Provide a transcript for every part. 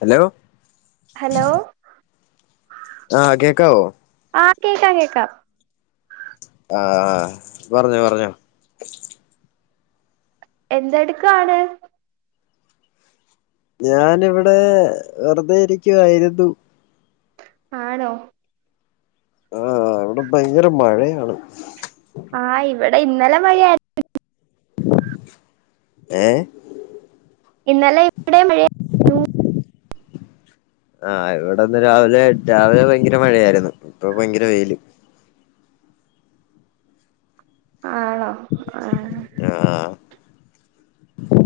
Hello hello ആഹ് കേക്കാവോ? ആഹ് കേക്കാം കേക്കാം ആ ആ പറഞ്ഞോ പറഞ്ഞോ എന്തെടുക്കാണ്? ഞാനിവിടെ വെറുതെ ഇരിക്കുവായിരുന്നു ആണോ? ആഹ് ഇവിടെ ഭയങ്കര മഴയാണ് ആഹ് ഇവിടെ ഇന്നലെ മഴയായി ഏ ഇന്നലെ ഇവിടെ മഴ ആഹ് ഇവിടെന്ന് രാവിലെ രാവിലെ ഭയങ്കര മഴയായിരുന്നു ഇപ്പൊ ഭയങ്കര വെയില് ആണോ? ആ ആഹ് ആ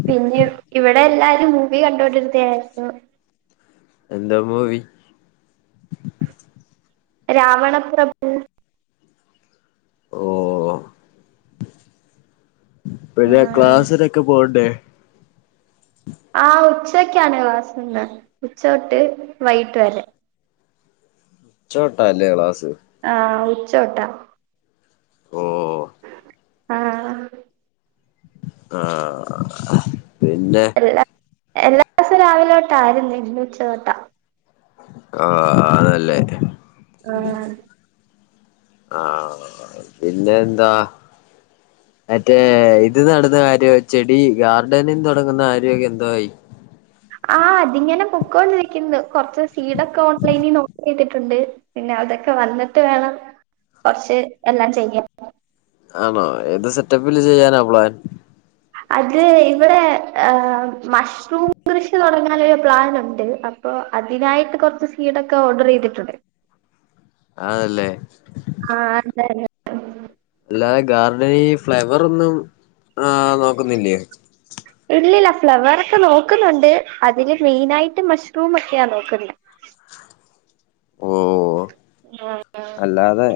പിന്നെ ഇവിടെ എല്ലാരും മൂവി കണ്ടോണ്ടിരിക്കയായിരുന്നു എന്തോ മൂവി? രാവണപ്രഭു ഓഹ് ആ പിന്നെ ക്ലാസിനൊക്കെ പോവണ്ടേ ആഹ് ഉച്ചെയ്ക്കാണ് ക്ലാസ്സ്‌ള്ളെ ഉച്ചതൊട്ട് വൈകിട്ട് വെരെ ഉച്ച തൊട്ടാ അല്ലെയോ ക്ലാസ്സ്‌? ആഹ് ഉച്ച തൊട്ടാ ഓഹ് ആഹ് ആഹ് പിന്നെ എല്ലാ എല്ലാ ദിസം രാവിലെ തൊട്ടായിര്ന്നേ ഇന്ന് ഉച്ച തൊട്ടാ ആഹ് അതേല്ലേ ആഹ് ആഹ് പിന്നെ എന്താ മറ്റേ ഇത് നടന്ന കാര്യാേ ചെടി ഗാർഡനിൻ താെടെങ്ങുന്ന കാര്യാെക്കെ എന്തായി? ആഹ് അതി ഇങ്ങെനെ പൊക്കൊണ്ടിരിക്ക്ന്ന് കൊർച്ച് സീഡൊക്കെ ഓൺലൈനി നോക്ക്യ്തി ട്ട്ണ്ട് പിന്നെ അതൊക്കെ വന്നിട്ട് വേണം കൊർച്ച് എല്ലാം ചെയ്യാൻ ആണോ ഏത് സെറ്റെപ്പില് ചെയ്യാനാ പ്ലാൻ? അത് ഇവിടെ ഏഹ് മഷ്‌റൂം കൃഷി തൊടെങ്ങാനൊരു പ്ലാനുണ്ട് അ പ്പോ അതിനായിട്ട് കാെർച്ച് സീഡൊക്കെ ഓഡെറെയ്തിട്ടുണ്ട് ആന്നല്ലേ ആഹ് അതെന്നെ അല്ലാതെ ഗാർഡനി ഈ ഫ്ലവെറൊന്നും ആഹ് നോക്കുന്നില്ല്യോ? ഇല്ലില്ലാ ഫ്ലവെറെക്കെ നോക്ക്ന്നുണ്ട് അതില് മെയ്നായ്ട്ട് മഷ്റൂം ഒക്കെയാ നോക്ക്ന്നത് ഓ ആഹ് അല്ലാതെ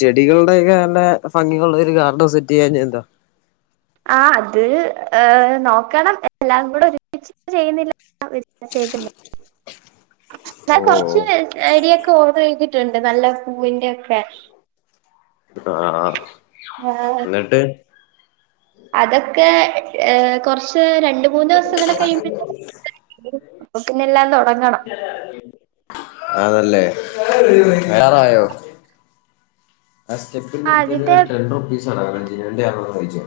ചെടികൾടെ എക്കെ തന്നെ ഫംങ്കികളുള്ള ഒര് ഗാർഡൻ സെറ്റെയ്യാഞ്ഞെ എന്താ? ആഹ് അത് ഏഹ് നോക്കണം എല്ലാം കൂടെ ഒരുമിച്ച് ചെയ്യ്ന്നില്ലാ [unintelligible] ക്ക്ന്നേ ഞാൻ ഓ കൊർച്ച് ചെടിയൊക്കെ ഓഡ്റെയ്തിട്ട്ണ്ട് നല്ല പൂവിന്റെയൊക്കെ ആഹ് ആഹ് ന്നിട്ട് അതൊക്കെ ഏഹ് കൊർച്ച് രണ്ട് മൂന്നൂസുങ്ങെനെ കഴിയ്മ്പെഴ്ത്തേന് അപ്പൊ പിന്നെ എല്ലാം തൊ ആന്നല്ലേ വെരാറായോ ആഹ് സ്റ്റെപ്പിന്റെ ആഹ് അട്ത്തൊരു അതിന്റെ ടെൺ റുപ്പീസാണ് ക [unintelligible] നിന്റെ യാണോന്നായ്ച്ചേ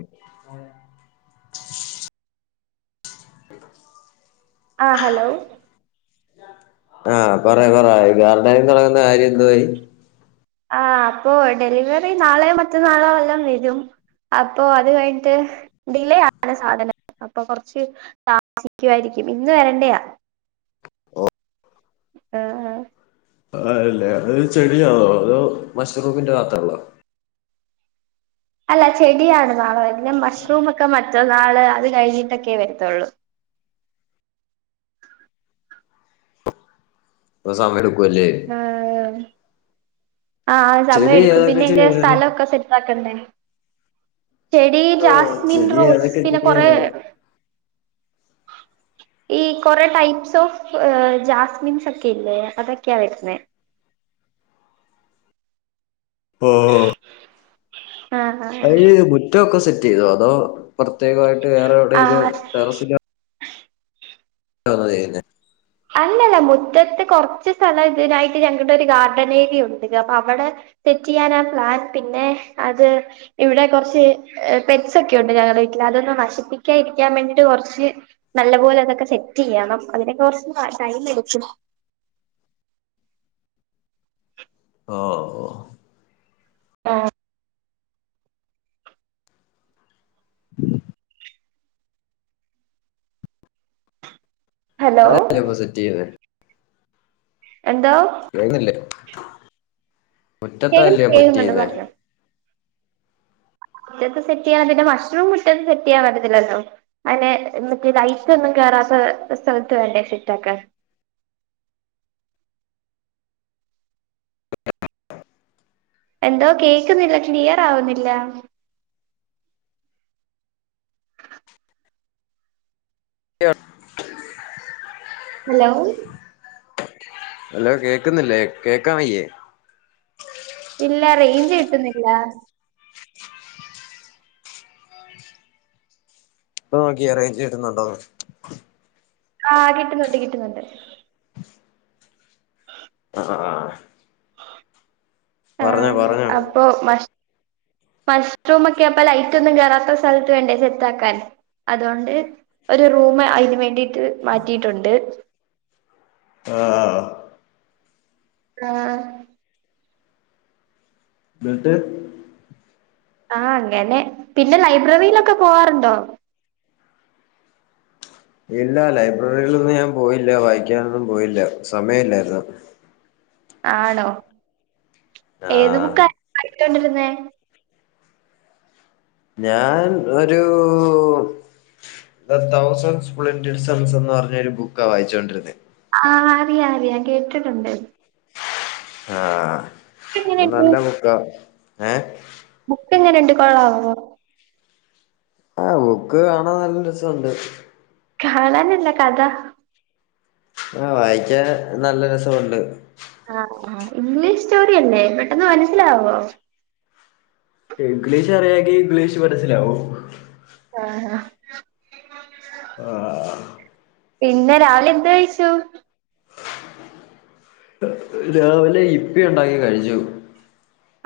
ആഹ് ഹലോ ആഹ് പറയാ പറ ഗാർഡൈൻ താെടെങ്ങുന്ന കാര്യം എന്തുവായി ആഹ് അപ്പോ ഡെലിവെറി നാളെയോ മറ്റന്നാളോ വല്ലോം വെരും അപ്പോ അത് കയ്ൻട്ട് ഡിലേ ആണ് സാധനം അപ്പൊ കൊർച്ച് താമസിക്കുവായിരിക്കും ഇന്ന് വെരെണ്ടെയാ ആഹ് ആഹ് ആഹ് അല്ലേ അതൊര് ചെടിയാന്നോ അതോ മഷ്റൂമിന്റെ മാത്രെള്ളോ അല്ല ചെടിയാണ് നാളെ വര്ണെ മഷ്റൂമാെക്കെ മറ്റന്നാള് അത് കഴിഞ്ഞിട്ടെക്കെ വര്ത്താെള്ളൂ പ്പം [unintelligible] സമയെടുക്കുവേം ചെയ്യും ആഹ് ആഹ് ആഹ് ചെടി സമെയെട്ക്കും ഏതൊക്കെ പിന്നെ അയ്ന്റെ ചെടിയാണ് സ്ഥലാെക്കെ സെറ്റാക്കണ്ടേ ഓഹ് ചെടി റോസ് അതൊക്കെ പിന്നെ കൊറെ ചെടിയല്ലേ ഈ കാെറേ ടൈപ്സ് ഓഫ് ജാസ്മിൻസൊക്കെ ഇല്ലേ അതൊക്ക്യാ വര്ന്നേ ഓഹ് ഓഹ് ആഹ് അതീ ആഹ് മുറ്റം ഒക്കെ സെറ്റെയ്തോ അതോ പ്രത്യേകമായിട്ട് വേറെ എവിടേലും ആഹ് ടെറസിലാെ തന്നതാ ചെയ്യ്ന്നെ അല്ല അല്ല മുറ്റത്ത് കാെർച്ച് സ്ഥലണ്ട് ഇത്‌നായിട്ട് [unintelligible] ഗാർഡനേരിയയുണ്ട് അപ്പൊ അവടെ സെറ്റെയ്യെനാ പ്ലാൻ പിന്നെ അത് ഇവിടെ കാെർച്ച് പെറ്റ്സാെക്കെ ഉണ്ട് ഞങ്ങെടെ വീട്ടില് അതൊന്നും നശിപ്പിക്ക്യാ ഇരിക്ക്യാം വേണ്ടിട്ട് കൊർച്ച് നല്ല പോലെ അതൊക്കെ സെറ്റ് ചെയ്യണം അതിനോക്കെ കുറച്ച് ടൈം എടുക്കും ഓ ഓ ആ ഉ ഹലോ വേ സേറ്റ്യ്തേ എന്തോ ുന്നില്ലേ കേക്കുന്നു മുറ്റത്തല്ലയോ പറ്റ കേക്കുന്നുണ്ട് ചെയന്നേ പറഞ്ഞോ മുറ്റത്ത് സെറ്റ് ചെയ്യാൻ പിന്നെ മഷ്റൂം മുറ്റത്ത് സെറ്റ് ചെയ്യാൻ പറ്റത്തില്ലല്ലോ അയ്നെ മറ്റേ ലൈറ്റ് ഒന്നും കേറാത്ത സ്ഥലത്ത് വേണ്ടേ സേറ്റ് ആക്കാൻ എന്തോ കേക്കുന്നില്ല ക്ലിയർ ആവുന്നില്ല ട്ട [unintelligible] ഹലോ ഹലോ കേക്കുന്നില്ലേ കേക്കാൻ വയ്യേ ഇല്ല റേഞ്ച് കിട്ടുന്നില്ല ഇപ്പോ നോക്കിയേ റേഞ്ച് കിട്ടുന്നുണ്ടോന്ന് ആഹ് കിട്ടുന്നുണ്ട് കിട്ടുന്നുണ്ട് ആ ആ പറഞ്ഞോ പറഞ്ഞോ അപ്പൊ മഷ മഷ്റൂം ഒക്കെപ്പ ലൈറ്റ് ഒന്നും കേയറാത്ത സ്ഥലത്ത് വേണ്ടേ സെത്താക്കാൻ അതോണ്ട് ഒരു റൂമ് അതിന് വേണ്ടിട്ട് മാറ്റിയിട്ടുണ്ട് ആ ആഹ ന്നട്ട് ആഹ അങ്ങനെ പിന്നെ ലൈബ്രറിയിലൊക്കെ പോവാറുണ്ടോ ഇല്ല ലൈബ്രറിയിലൊന്നും ഞാൻ പോയില്ല വായിക്കാൻന്നും പോയില്ല സമയല്ലായിര്ന്നു. ആണോ ഏത് ആഹ് ബുക്കായി വായിച്ചോണ്ടിരുന്നേ ഞാൻ ഒരു തന്തൗസൻ സ്പ്ലിൻഡഡ് സൺസ് എന്ന് പറഞ്ഞൊരു ബുക്കാ വായിച്ചോണ്ടിരുന്നത് ആഹ് അറിയാ അറിയാ കേട്ടിട്ടുണ്ട് ആഹ് ഹ് എങ്ങനെയുണ്ട് നല്ല ബൂക്കാ ഏഹ് ബുക്ക് എങ്ങനെ ഉണ്ട് കൊള്ളാവോ? ആഹ് ബുക്ക് കാണാൻ നല്ല രസമുണ്ട് കാണാനല്ല കഥ ആഹ് വായിക്കാൻ നല്ല രസമുണ്ട് ആഹ് ആഹ് ഇംഗ്ലീഷ് സ്റ്റോറിയല്ലേ പെട്ടെന്ന് മനസ്സിലാവോ ഇംഗ്ലീഷ് അറിയാങ്കി ഇംഗ്ലീഷ് മനസ്സിലാവും ആഹ് ഹ്ഹ് [inaudible] ആഹ് പിന്നെ രാവിലെ എന്ത് കഴിച്ചു രാവിലെ യിപ്പി ഉണ്ടാക്കി കഴിച്ചു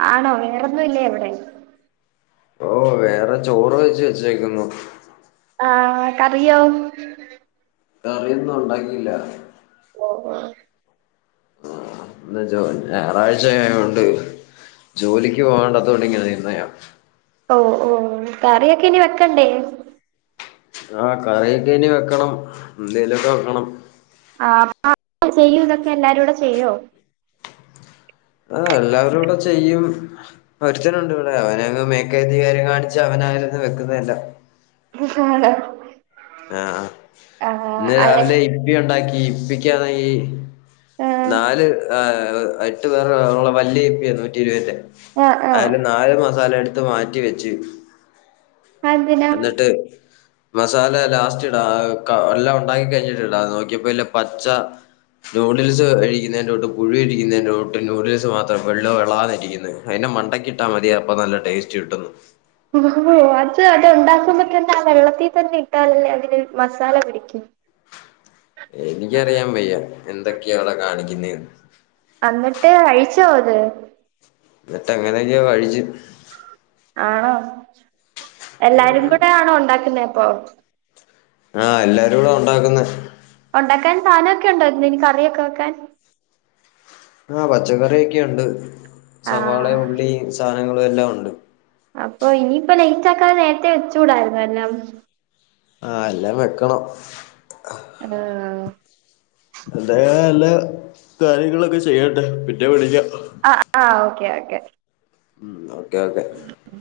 ആണോ വേറൊന്നുല്ലേ അവിടെ? ഓ വേറെ ചോറ് വെച്ച് വെച്ചെക്കുന്നു ആഹ് കറിയോ കറിയൊന്നും ഉണ്ടാക്കിയില്ല ഓ ഓ ഇന്ന് ഞായറാഴ്ച ആയോണ്ട് ജോലിക്ക് പോകണ്ടാത്തോ ണ്ടിങ്ങനെ നിന്ന് ഞ്ഞാ ഓ ഓ കറിയൊക്കെ ഇനി വെക്കണ്ടേ? ആഹ് കറിയൊക്കെ ഇനി വെക്കണം എന്തേലുമൊക്കെ വെക്കണം ആ അ ചെയ്യും ഇതൊക്കെ എല്ലാരും കൂടെ ചെയ്യുവോ ആഹ് എല്ലാവരൂടെ ചെയ്യും ഒരുത്തനുണ്ടിവിടെ അവനെ അങ്ങ് മേക്കധികാരം കാണിച്ച് അവനായിരിന്നു വെക്കുന്നതെല്ലാം ആ ആണോ? ആ ഇന്ന് ആഹ് രാവിലെ യിപ്പി ഒണ്ടാക്കി യിപ്പിക്കാണെങ്കി ആഹ് നാല് ആ എട്ട് പേർക്കുള്ള വലിയ യിപ്പിയാ നൂറ്റി ഇരുപതിൻ്റെ ആഹ് ആഹ് അയില് നാല് മസാല എടുത്ത് മാറ്റി വെച്ചു അതെന്തിനാ എന്നിട്ട് മസാല ലാസ്റ്റ് ഇടാ വെക്ക എല്ലാം ഒണ്ടാക്കി കഴിഞ്ഞിട്ടിടാ നോക്കിയപ്പോ എല്ല പച്ച നൂഡിൽസ് കഴിക്കുന്നതിൻ്റെ കൂട്ട് പുഴു ഇരിക്കുന്നതിന്റെ കൂട്ട് നൂഡിൽസ് മാത്രം വെളു വെളാന്നിരിക്കുന്നു അയിൻ്റെ മണ്ടക്കിട്ടാൽ മതി അപ്പൊ നല്ല ടേസ്റ്റ് കിട്ടുന്ന് അത് അത് ഉണ്ടാക്കുമ്പോത്തന്നെ അത് വെള്ളത്തിൽ തന്നെ ഇട്ടാലല്ലേ അതിന് മസാല പിടിക്കൂ എനിക്കറിയാൻ വയ്യ എന്തൊക്കെയവിടെ കാണിക്കുന്നേന്ന് അന്നിട്ട് കഴിച്ചോ അത് ന്നിട്ടെങ്ങനൊക്കെയോ കഴിച്ചു ആണോ എല്ലാരും ഉം കൂടെ ആണോ ഒണ്ടാക്കുന്നെപ്പോ ആ എല്ലാരൂടെ ഒണ്ടാക്കുന്നെ ഒണ്ടാക്കാൻ സാധനൊക്കെ ഒണ്ടോ എന്തേലും കറിയൊക്കെ വെക്കാൻ ആ പച്ചക്കറിയൊക്കെയുണ്ട് ആ സവാള ഉള്ളി സാധനങ്ങളു എല്ലാം ഒണ്ട് അപ്പൊ ഇനിയിപ്പോ ലേറ്റ് ആക്കാതെ നേരത്തെ വെച്ചൂടായിരുന്നോ എല്ലാം ആ എല്ലാം വെക്കണം ഹലോ അല്ല വല്ല കാര്യങ്ങളൊക്കെ ചെയ്യട്ടെ പിന്നെ വിളിക്കാം അ ആഓക്കെ ഓക്കെ ഉം ഓക്കേ ഓക്കേ ഉം